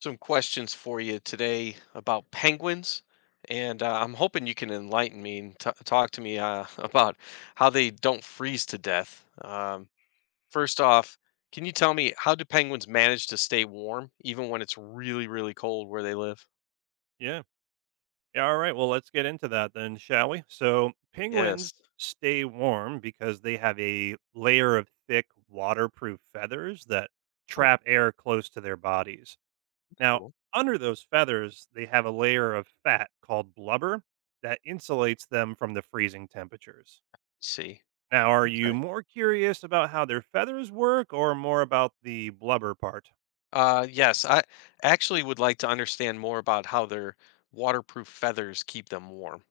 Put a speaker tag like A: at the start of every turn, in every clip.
A: Some questions for you today about penguins, and I'm hoping you can enlighten me and talk to me about how they don't freeze to death. First off, can you tell me how do penguins manage to stay warm even when it's really, really cold where they live?
B: Yeah. Yeah. All right. Well, let's get into that then, shall we? So, penguins
A: Yes.
B: stay warm because they have a layer of thick, waterproof feathers that
A: Oh,
B: trap air close to their bodies. Now,
A: cool.
B: under those feathers, they have a layer of fat called blubber that insulates them from the freezing temperatures.
A: See.
B: Now, are you
A: Okay.
B: more curious about how their feathers work or more about the blubber part?
A: Yes, I actually would like to understand more about how their waterproof feathers keep them warm.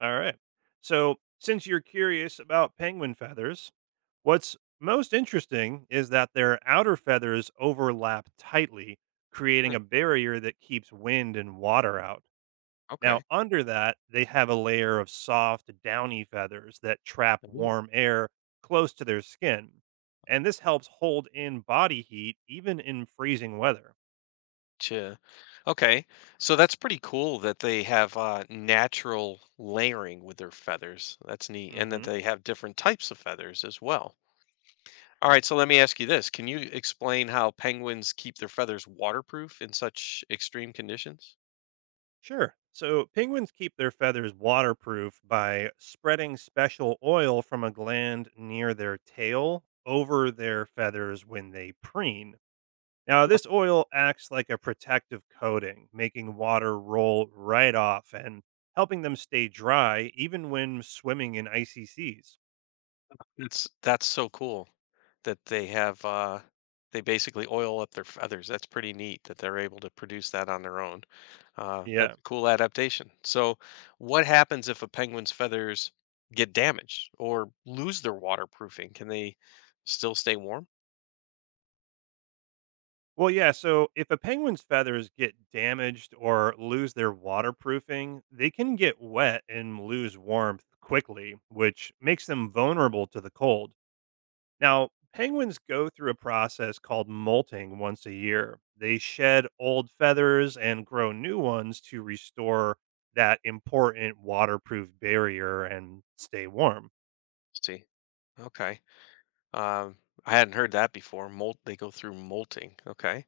B: All right. So, since you're curious about penguin feathers, what's most interesting is that their outer feathers overlap tightly, creating
A: Hmm.
B: a barrier that keeps wind and water out. Now,
A: Okay.
B: under that, they have a layer of soft, downy feathers that trap
A: Cool.
B: warm air close to their skin. And this helps hold in body heat even in freezing weather.
A: Gotcha. Okay. So that's pretty cool that they have natural layering with their feathers. That's neat. And that
B: Mhm.
A: they have different types of feathers as well. All right. So let me ask you this. Can you explain how penguins keep their feathers waterproof in such extreme conditions?
B: Sure. So penguins keep their feathers waterproof by spreading special oil from a gland near their tail over their feathers when they preen. Now, this oil acts like a protective coating, making water roll right off and helping them stay dry even when swimming in icy seas.
A: It's, that's so cool that they have they basically oil up their feathers. That's pretty neat that they're able to produce that on their own.
B: Yeah.
A: That's a cool adaptation. So, what happens if a penguin's feathers get damaged or lose their waterproofing? Can they still stay warm?
B: Well, yeah. So if a penguin's feathers get damaged or lose their waterproofing, they can get wet and lose warmth quickly, which makes them vulnerable to the cold. Now, penguins go through a process called molting once a year. They shed old feathers and grow new ones to restore that important waterproof barrier and stay warm.
A: See, okay. Um, I hadn't heard that before. Molt, they go through molting. Okay.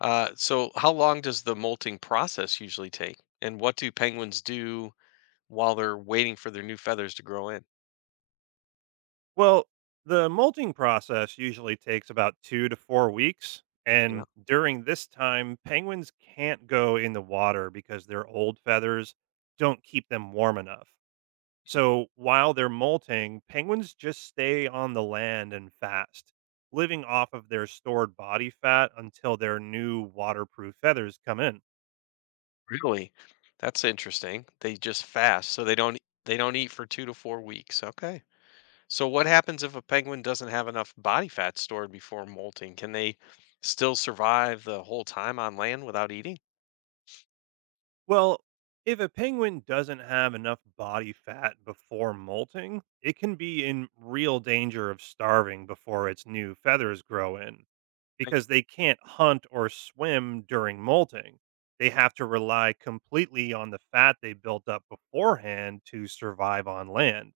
A: So, how long does the molting process usually take? And what do penguins do while they're waiting for their new feathers to grow in?
B: Well, the molting process usually takes about 2 to 4 weeks.
A: Yeah.
B: And during this time, penguins can't go in the water because their old feathers don't keep them warm enough. So while they're molting, penguins just stay on the land and fast, living off of their stored body fat until their new waterproof feathers come in.
A: Really? That's interesting. They just fast, so they don't eat for 2 to 4 weeks. Okay. So what happens if a penguin doesn't have enough body fat stored before molting? Can they still survive the whole time on land without eating?
B: Well, if a penguin doesn't have enough body fat before molting, it can be in real danger of starving before its new feathers grow in
A: Right.
B: because they can't hunt or swim during molting. They have to rely completely on the fat they built up beforehand to survive on land.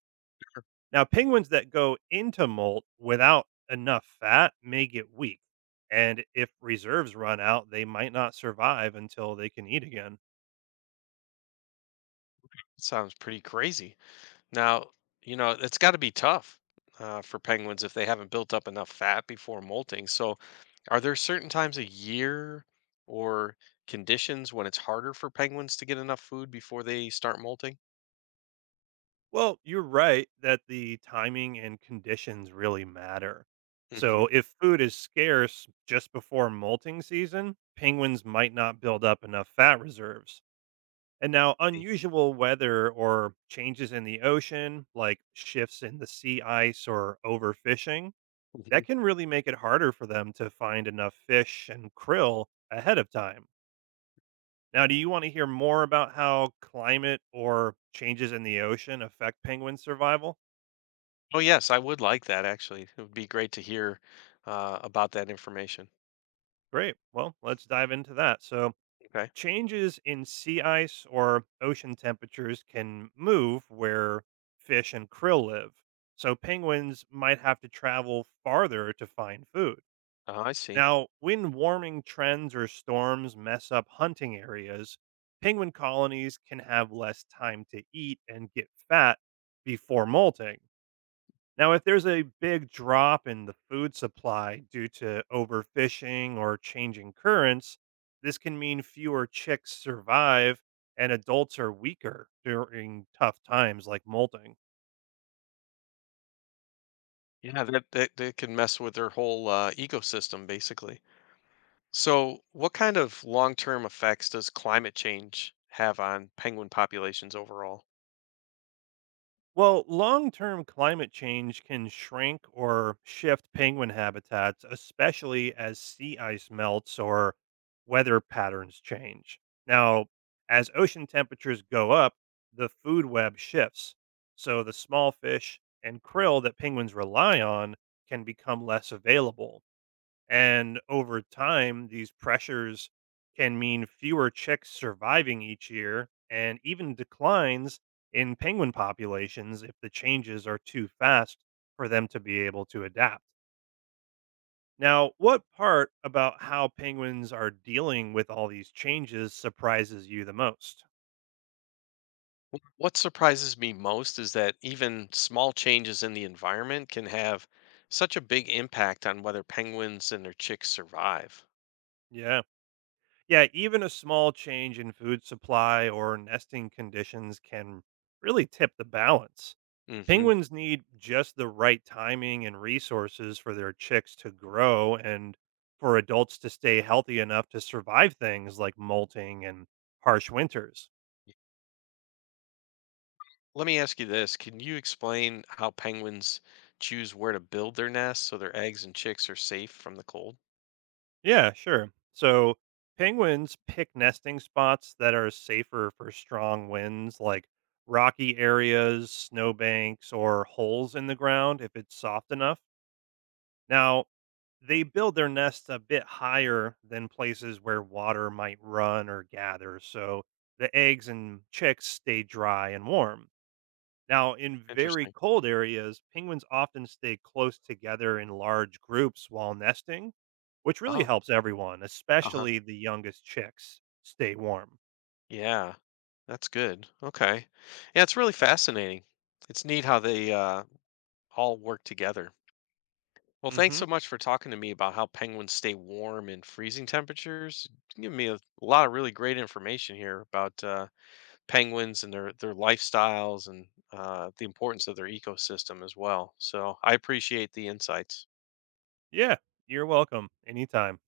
B: Now, penguins that go into molt without enough fat may get weak. And if reserves run out, they might not survive until they can eat again.
A: Sounds pretty crazy. Now, you know, it's got to be tough for penguins if they haven't built up enough fat before molting. So, are there certain times a year or conditions when it's harder for penguins to get enough food before they start molting?
B: Well, you're right that the timing and conditions really matter.
A: Hmm.
B: So, if food is scarce just before molting season, penguins might not build up enough fat reserves. And now, unusual weather or changes in the ocean, like shifts in the sea ice or overfishing,
A: Hmm.
B: that can really make it harder for them to find enough fish and krill ahead of time. Now, do you want to hear more about how climate or changes in the ocean affect penguin survival?
A: Oh, yes, I would like that actually. It would be great to hear about that information.
B: Great. Well, let's dive into that. So,
A: Okay.
B: changes in sea ice or ocean temperatures can move where fish and krill live. So, penguins might have to travel farther to find food.
A: I see.
B: Now, when warming trends or storms mess up hunting areas, penguin colonies can have less time to eat and get fat before molting. Now, if there's a big drop in the food supply due to overfishing or changing currents, this can mean fewer chicks survive and adults are weaker during tough times like molting.
A: Yeah, that can mess with their whole ecosystem basically. So, what kind of long-term effects does climate change have on penguin populations overall?
B: Well, long term climate change can shrink or shift penguin habitats, especially as sea ice melts or weather patterns change. Now, as ocean temperatures go up, the food web shifts. So the small fish and krill that penguins rely on can become less available. And over time, these pressures can mean fewer chicks surviving each year and even declines in penguin populations if the changes are too fast for them to be able to adapt. Now, what part about how penguins are dealing with all these changes surprises you the most?
A: What surprises me most is that even small changes in the environment can have such a big impact on whether penguins and their chicks survive.
B: Yeah, Yeah, even a small change in food supply or nesting conditions can really tip the balance.
A: Hmm.
B: Penguins need just the right timing and resources for their chicks to grow and for adults to stay healthy enough to survive things like molting and harsh winters.
A: Let me ask you this. Can you explain how penguins choose where to build their nests so their eggs and chicks are safe from the cold?
B: Yeah, sure. So, penguins pick nesting spots that are safer for strong winds like rocky areas, snowbanks, or holes in the ground if it's soft enough. Now, they build their nests a bit higher than places where water might run or gather, so the eggs and chicks stay dry and warm. Now, in very
A: Interesting.
B: cold areas, penguins often stay close together in large groups while nesting, which really
A: Oh,
B: helps everyone,
A: uh-huh.
B: especially the youngest chicks, stay warm.
A: Yeah, that's good. Okay. Yeah, it's really fascinating. It's neat how they all work together. Well, thanks
B: Mhm.
A: so much for talking to me about how penguins stay warm in freezing temperatures. You gave me a lot of really great information here about penguins and their lifestyles and the importance of their ecosystem as well. So I appreciate the insights.
B: Yeah, you're welcome. Anytime.